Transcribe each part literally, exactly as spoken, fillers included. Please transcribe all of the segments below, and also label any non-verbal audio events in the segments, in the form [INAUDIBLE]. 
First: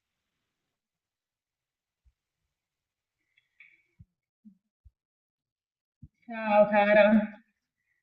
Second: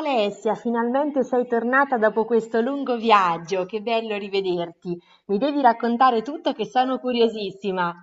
Alessia, finalmente sei tornata dopo questo lungo viaggio, che bello rivederti. Mi devi raccontare tutto che Ciao sono cara. curiosissima.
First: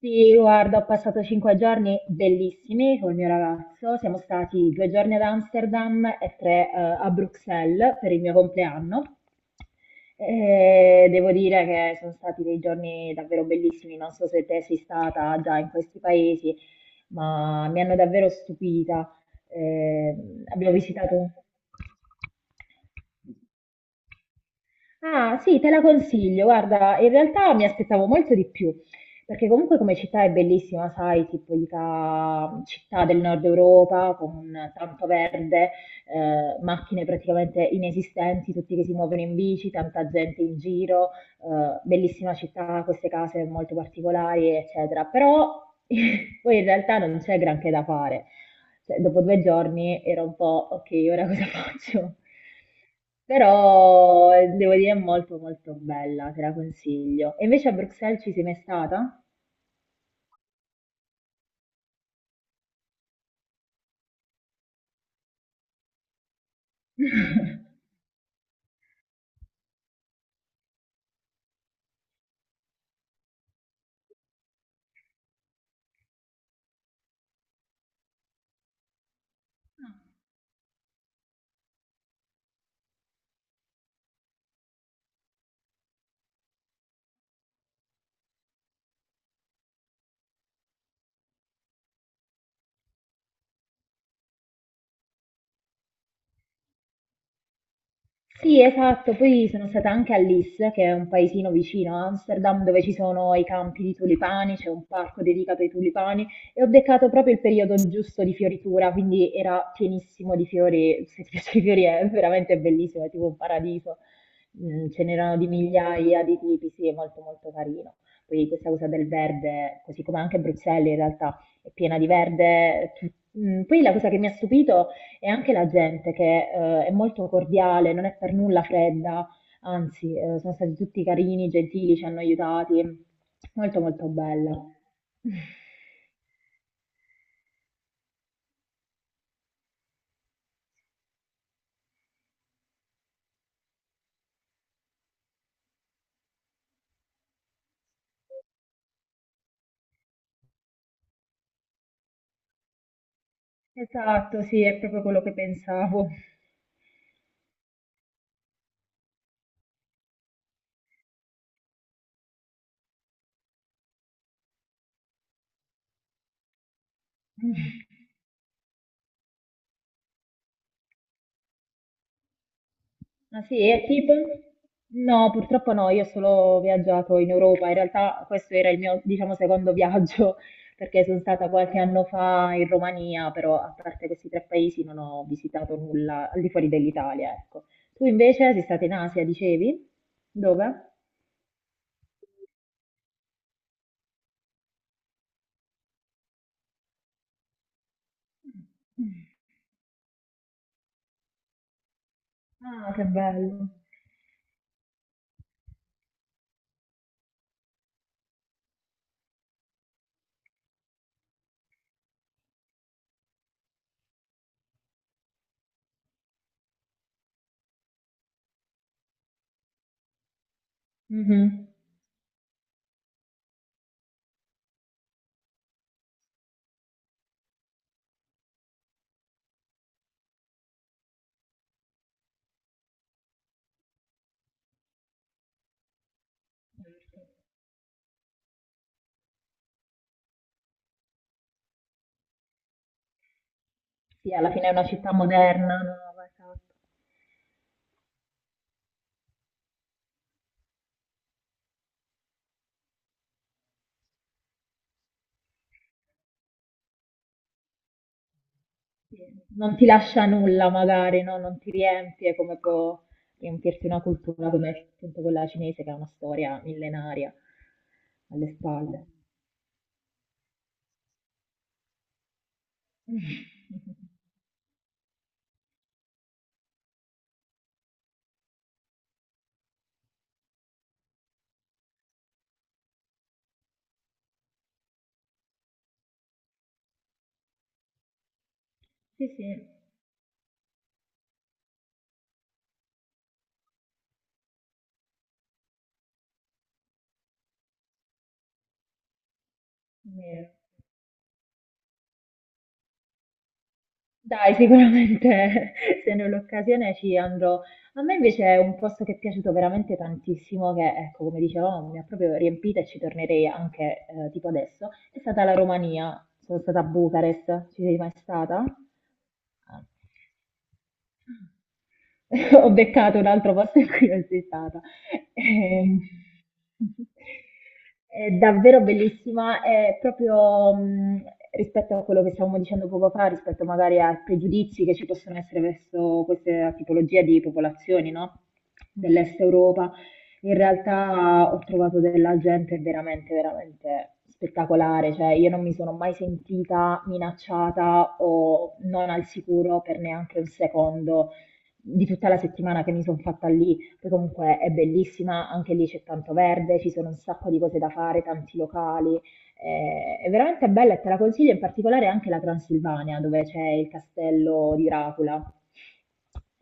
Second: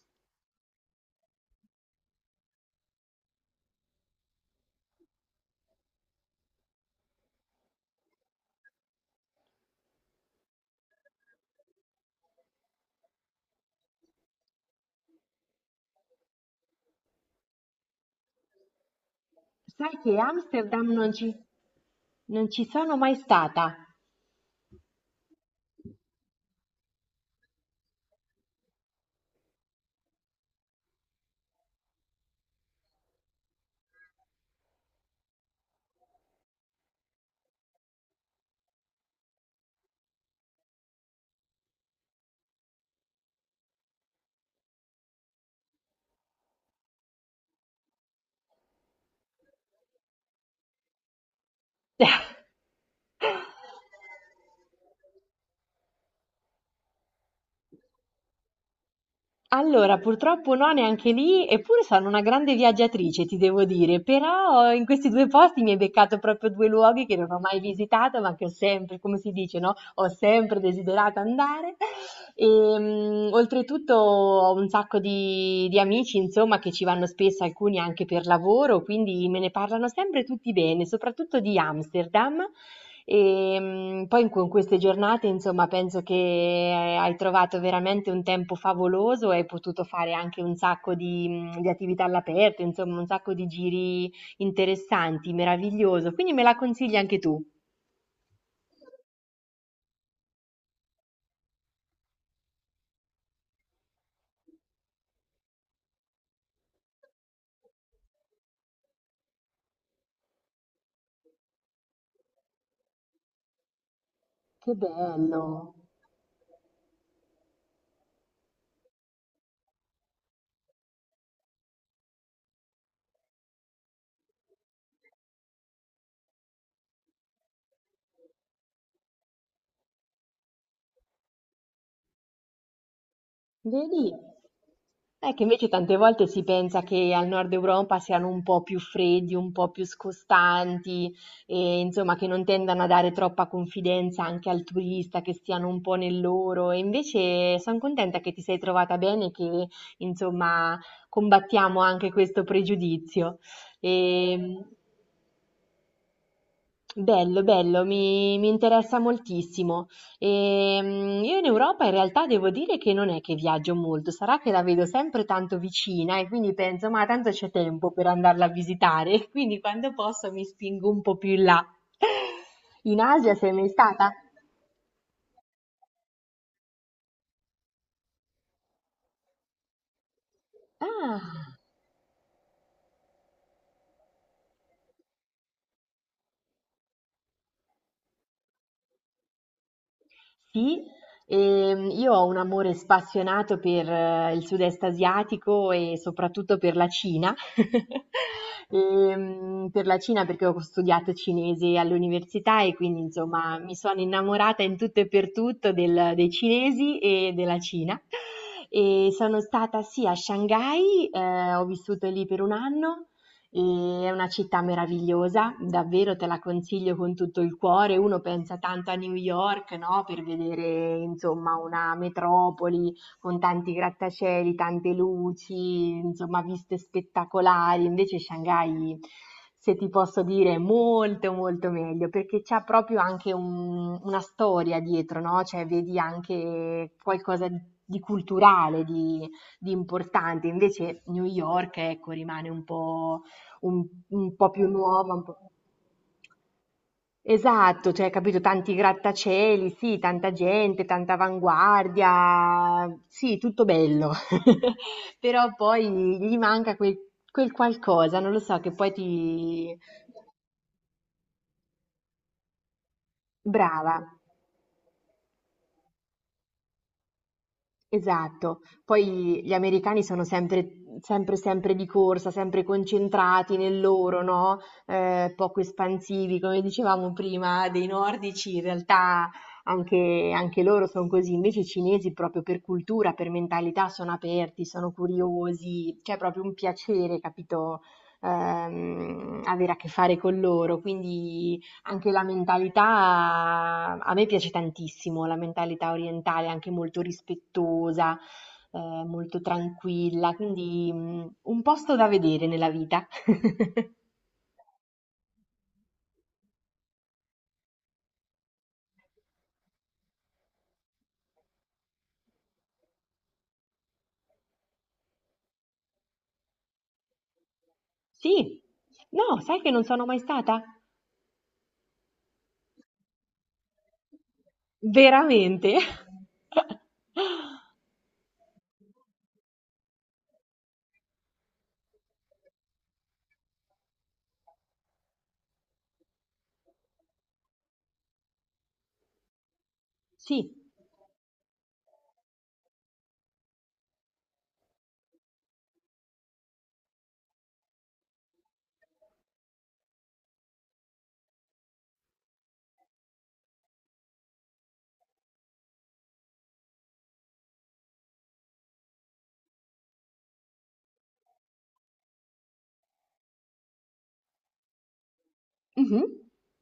Sì, guarda, ho passato cinque giorni bellissimi col mio ragazzo. Siamo stati due giorni ad Amsterdam e tre, eh, a Bruxelles per il mio compleanno. E devo dire che sono stati dei giorni davvero bellissimi. Non so se te sei stata già in questi paesi, ma mi hanno davvero stupita. Sai Eh, che abbiamo Amsterdam non visitato. ci, non ci sono mai stata. Ah, sì, te la consiglio. Guarda, in realtà mi aspettavo molto di più, perché comunque come città è bellissima, sai, tipica città del nord Europa con tanto verde, eh, macchine praticamente inesistenti, tutti che si muovono in bici, tanta gente in giro, eh, bellissima città, queste case molto particolari, eccetera. Però [LAUGHS] poi in realtà non c'è granché da fare. Cioè, dopo due giorni era un po', ok, ora cosa [LAUGHS] faccio? [LAUGHS] Però eh, devo dire è molto molto bella, te la consiglio. E invece a Bruxelles ci sei mai stata? Allora, purtroppo no, neanche lì, eppure sono una grande viaggiatrice, ti devo dire, però in questi due posti mi hai beccato proprio due luoghi che non ho [LAUGHS] mai visitato, ma che ho sempre, come si dice, no? Ho sempre desiderato andare. E, mm, oltretutto ho un sacco di, di amici, insomma, che ci vanno spesso, alcuni anche per lavoro, quindi me ne parlano sempre tutti bene, soprattutto di Amsterdam. Ehm, poi in con queste giornate, insomma, penso che eh, hai trovato veramente un tempo favoloso e hai potuto fare anche un sacco di, mhmm, di attività all'aperto, insomma, un sacco di giri interessanti, meraviglioso. Quindi me la consigli anche tu? Sì, esatto, poi sono stata anche a Lis, che è un paesino vicino a Amsterdam, dove ci sono i campi di tulipani, c'è un parco dedicato ai tulipani e ho beccato proprio il periodo giusto di fioritura, quindi era pienissimo di fiori, se ti [LAUGHS] piace i fiori è veramente bellissimo, è tipo un paradiso, Che Mm, ce n'erano di bello! migliaia di tipi, sì, è molto molto carino. Poi questa cosa del verde, così come anche Bruxelles in realtà è piena di verde. Tu- Mm, Poi la cosa che mi ha stupito e anche la gente che eh, è molto cordiale, non è per nulla fredda, anzi, eh, sono stati tutti carini, gentili, ci hanno aiutati. Molto molto Vedi? bella. È che invece tante [LAUGHS] volte si pensa che al nord Europa siano un po' più freddi, un po' più scostanti, e insomma che non tendano a dare troppa confidenza anche al turista, che stiano un po' nel loro. E invece sono contenta che ti sei trovata bene e che insomma combattiamo anche questo pregiudizio. Esatto, E, sì, è proprio quello che pensavo. Bello, bello, mi, mi interessa moltissimo. Ehm, io in Europa in realtà devo dire che non è che viaggio molto, sarà che la vedo sempre tanto vicina e quindi penso, ma tanto c'è tempo per [LAUGHS] andarla a visitare, [LAUGHS] quindi quando posso mi spingo un po' più in là. In Asia Ah sei sì, mai e stata? tipo? No, purtroppo no, io ho solo viaggiato in Europa, in realtà questo era il mio, diciamo, secondo viaggio, [LAUGHS] perché sono stata Ah. qualche anno fa in Romania, però a parte questi tre paesi non ho visitato nulla al di fuori dell'Italia, ecco. Tu invece sei stata in Asia, dicevi? Sì, Dove? ehm, io ho un amore spassionato per eh, il sud-est asiatico e soprattutto per la Cina. [LAUGHS] Ehm, per la Cina perché ho studiato cinese all'università e Ah, quindi che insomma bello. mi sono innamorata in tutto e per tutto del- dei cinesi e della Cina. E sono stata sì a Shanghai, eh, ho vissuto lì per un anno. E è una città meravigliosa, davvero te la consiglio con tutto il cuore. Uno pensa tanto a New York, no? Per vedere, insomma, Mhm. una metropoli con tanti grattacieli, tante luci, insomma, viste spettacolari. Invece Shanghai, se ti posso dire, è molto, molto meglio perché c'è proprio anche un- una storia dietro, no? Cioè, vedi anche qualcosa di di culturale, di, di importante. Invece New York, ecco, rimane un po' un, Sì, un po' alla più fine è una città nuova, un po'... moderna, nuova, esatto. Esatto, cioè, capito, tanti grattacieli, sì, tanta gente, tanta avanguardia, sì, tutto bello, [LAUGHS] però poi gli manca quel, quel qualcosa, non lo so, che poi Sì, non ti... ti lascia nulla magari, no? Non ti riempie come può riempirti una Brava, cultura come appunto quella cinese che ha una storia millenaria alle esatto, spalle. poi gli americani sono sempre, sempre, sempre di corsa, sempre concentrati nel loro, [LAUGHS] no? Eh, poco espansivi, come dicevamo prima, dei nordici, in realtà anche, anche loro sono così, invece i cinesi proprio per cultura, per mentalità sono aperti, sono curiosi, c'è proprio un piacere, capito? Sì, Ehm, sì, è Avere a che fare con loro, quindi anche la mentalità, a me piace tantissimo la mentalità orientale, anche molto rispettosa, eh, molto tranquilla, vero. quindi mm, un posto da vedere nella vita. [LAUGHS] Dai, sicuramente [LAUGHS] se ne ho l'occasione ci andrò. A me invece è un posto che è piaciuto veramente tantissimo, che ecco, come dicevamo, mi ha proprio riempita e ci tornerei anche eh, tipo adesso. È stata la Romania, sono stata a Bucarest, ci sei mai Sì, stata? no, sai che non Ah. sono mai stata? [LAUGHS] Ho beccato un altro posto in cui non sei stata. Veramente? Eh, [LAUGHS] [LAUGHS] È davvero bellissima, è proprio mh, rispetto a quello che stavamo dicendo poco fa, rispetto magari ai pregiudizi che ci possono essere verso questa tipologia di popolazioni, no? Dell'Est Europa. Sì. In realtà ho trovato della gente veramente, veramente spettacolare, cioè io non mi sono mai sentita minacciata o non al sicuro per neanche un secondo di tutta la settimana che mi sono fatta lì, che comunque è bellissima, anche lì c'è tanto verde, ci sono un sacco di cose da fare, tanti locali, eh, è veramente bella e te la consiglio, in particolare anche la Transilvania, dove c'è il castello di Dracula. Mhm.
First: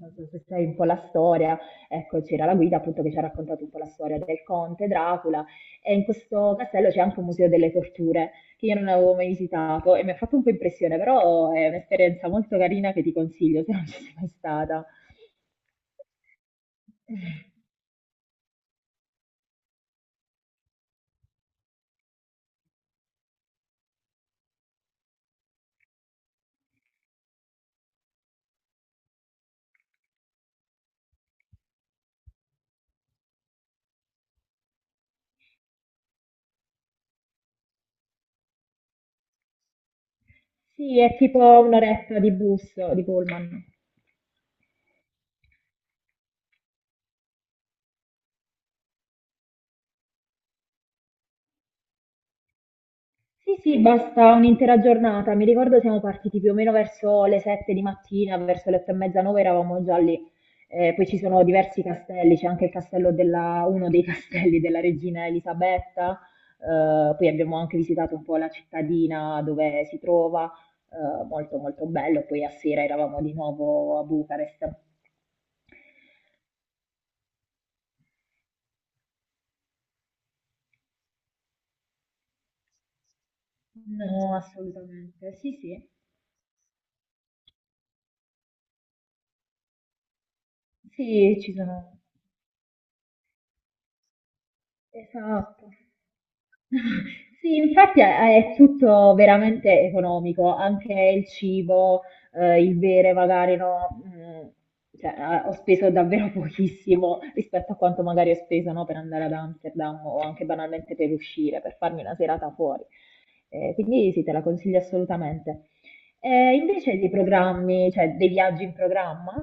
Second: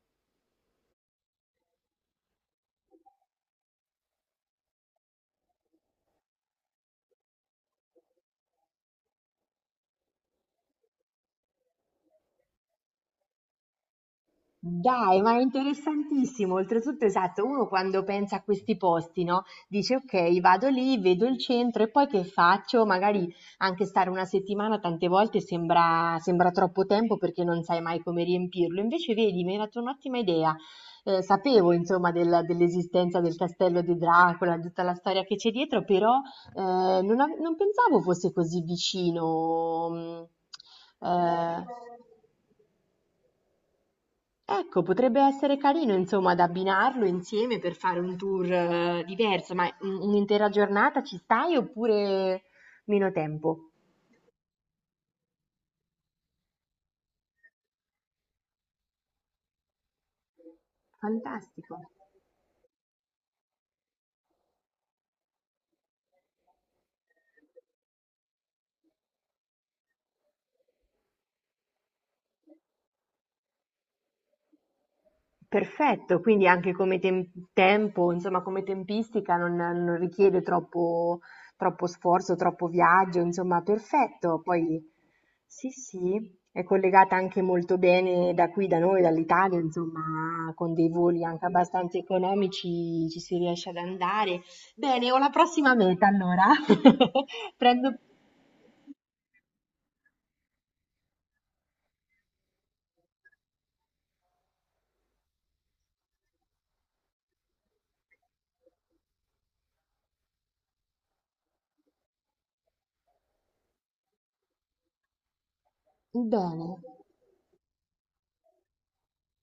Non so se sai un po' la storia, ecco, c'era la guida appunto che ci ha raccontato un po' la storia del conte Dracula e in questo castello c'è anche un museo delle torture che io non avevo mai visitato e mi ha fatto un po' impressione, però è un'esperienza molto carina che ti consiglio se non ci sei mai stata. Dai, ma è interessantissimo. Oltretutto, esatto, uno quando pensa a questi posti, no? Dice, ok, vado lì, vedo il centro e poi che faccio? Magari anche stare una settimana tante volte sembra, sembra troppo tempo perché non sai mai come riempirlo. Invece, vedi, mi hai dato un'ottima idea. Eh, sapevo, insomma, del- dell'esistenza del castello di Dracula, di tutta la storia che c'è dietro, però eh, non, ave- non pensavo fosse così vicino. Sì, mm, è tipo eh, un'oretta di bus, di pullman. Ecco, potrebbe essere carino insomma da abbinarlo insieme per fare un tour, ehm, diverso, ma un un'intera giornata ci stai oppure meno Sì, tempo? sì, basta un'intera giornata. Mi ricordo siamo partiti più o meno verso le sette di mattina, verso le otto e mezza, nove eravamo già lì. Eh, poi ci sono Fantastico. diversi castelli, c'è anche il castello della, uno dei [LAUGHS] castelli della regina Elisabetta. Eh, poi abbiamo anche visitato un po' la cittadina dove si trova, eh, molto molto bello. Poi a sera eravamo di nuovo a Bucarest. Perfetto, quindi anche come tem- tempo, insomma, come tempistica non, non richiede troppo, troppo sforzo, troppo viaggio, insomma, No, perfetto. Poi assolutamente. Sì, sì, sì. sì, è collegata anche molto bene da qui, da noi, dall'Italia, insomma, con dei voli Sì, anche ci abbastanza sono. economici ci si riesce ad andare. Bene, ho la Esatto. prossima meta allora. [LAUGHS] [LAUGHS] Sì, Prendo infatti è, è tutto veramente economico, anche il cibo, eh, il bere magari no, mm, cioè, eh, ho speso davvero [LAUGHS] pochissimo rispetto a quanto magari ho speso no, per andare ad Amsterdam o anche banalmente per uscire, per farmi una serata fuori. Eh, quindi sì, te la consiglio assolutamente. Eh, bene. invece dei programmi, cioè dei viaggi in programma?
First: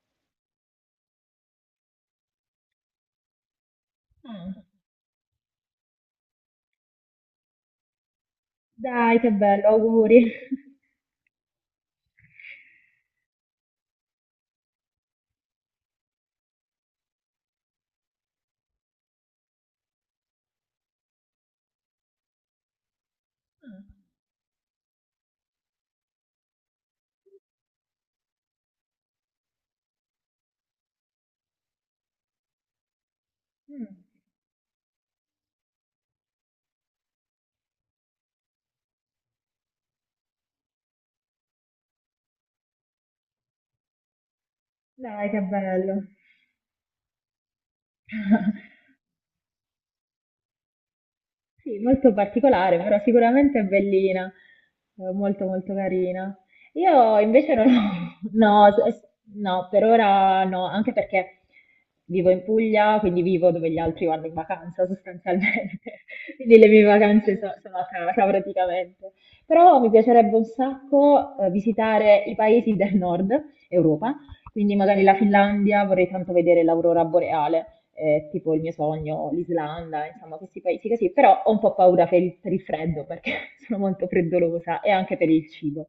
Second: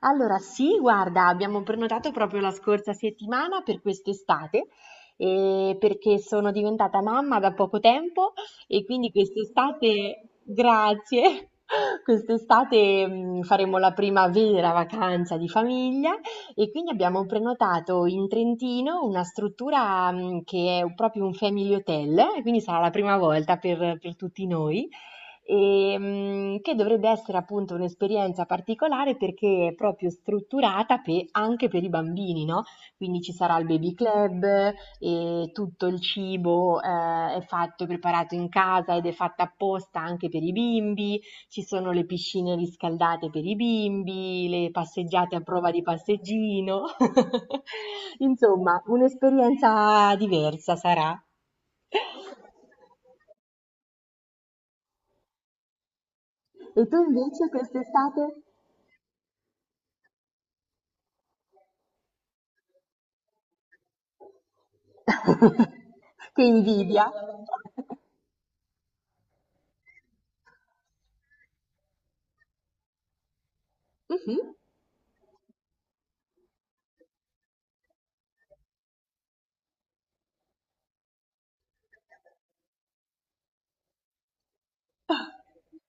Allora, sì, guarda, abbiamo prenotato proprio la scorsa settimana per Mm. quest'estate, eh, perché sono diventata mamma da poco tempo e quindi Dai, che bello, auguri. quest'estate, [LAUGHS] grazie, [LAUGHS] quest'estate mh, faremo la prima vera vacanza di famiglia e quindi abbiamo prenotato in Trentino una struttura mh, che è proprio un family hotel, e quindi sarà la prima volta Mm, per per tutti noi. Ehm, che dovrebbe essere appunto un'esperienza particolare perché è proprio strutturata pe- anche per i bambini, no? Quindi ci sarà il mm. baby club e tutto il cibo eh, è fatto e preparato in casa ed è fatta apposta anche per i bimbi, ci sono le piscine riscaldate per i bimbi, le Dai, passeggiate a che prova di bello. passeggino. [LAUGHS] [LAUGHS] Insomma, un'esperienza diversa sarà. Sì, molto particolare, però sicuramente è bellina, eh, molto molto carina. E tu Io invece invece non ho, quest'estate? [LAUGHS] no, s- no, per ora no, anche perché vivo in Puglia, quindi vivo dove gli altri vanno in vacanza [LAUGHS] sostanzialmente, [LAUGHS] Che quindi le mie invidia. vacanze so- sono a casa praticamente. Però mi piacerebbe un sacco eh, visitare i paesi del nord Europa, Mhm. quindi magari la Finlandia, vorrei tanto vedere l'aurora boreale eh, tipo il mio sogno, l'Islanda, insomma questi paesi così, però ho un po' paura per il, per il freddo perché [LAUGHS] sono molto freddolosa e anche per il cibo.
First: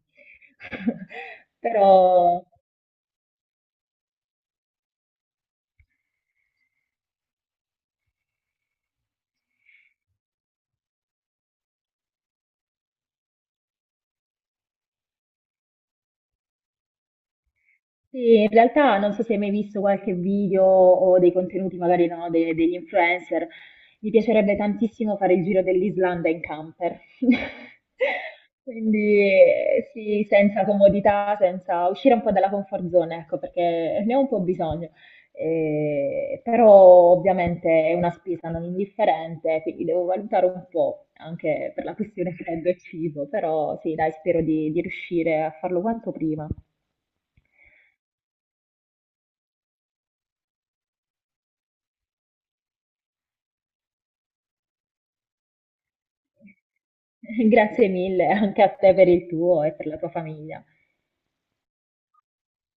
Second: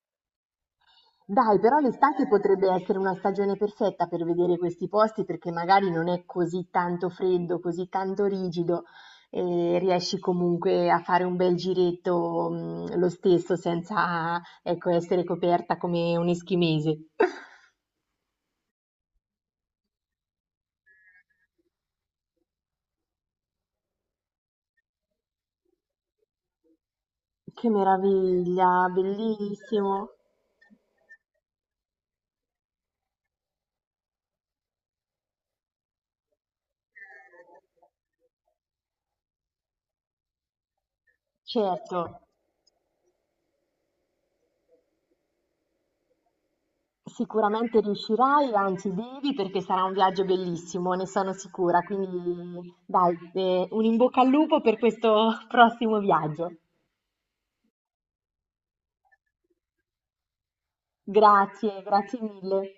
[LAUGHS] Dai, però l'estate Però potrebbe essere una stagione perfetta per vedere questi posti perché magari non è così tanto freddo, così tanto rigido e riesci comunque a fare un bel giretto, mh, lo stesso senza, ecco, essere coperta come un eschimese. [LAUGHS] sì, in realtà non so se hai mai visto qualche video o dei contenuti magari no, de- degli influencer, mi piacerebbe tantissimo fare il giro dell'Islanda in camper. [LAUGHS] Che meraviglia, Quindi eh, bellissimo. sì, senza comodità, senza uscire un po' dalla comfort zone, ecco, perché ne ho un po' bisogno. Eh, però ovviamente è una spesa non indifferente, quindi devo valutare un po' anche per la Certo. questione freddo e cibo, però sì, dai, spero di di riuscire a farlo quanto prima. Sicuramente riuscirai, anzi devi perché sarà un viaggio bellissimo, ne sono sicura. Quindi dai, eh, un in bocca al lupo per questo [LAUGHS] prossimo viaggio. Grazie mille anche a te per il tuo e per la tua famiglia. Grazie, grazie mille.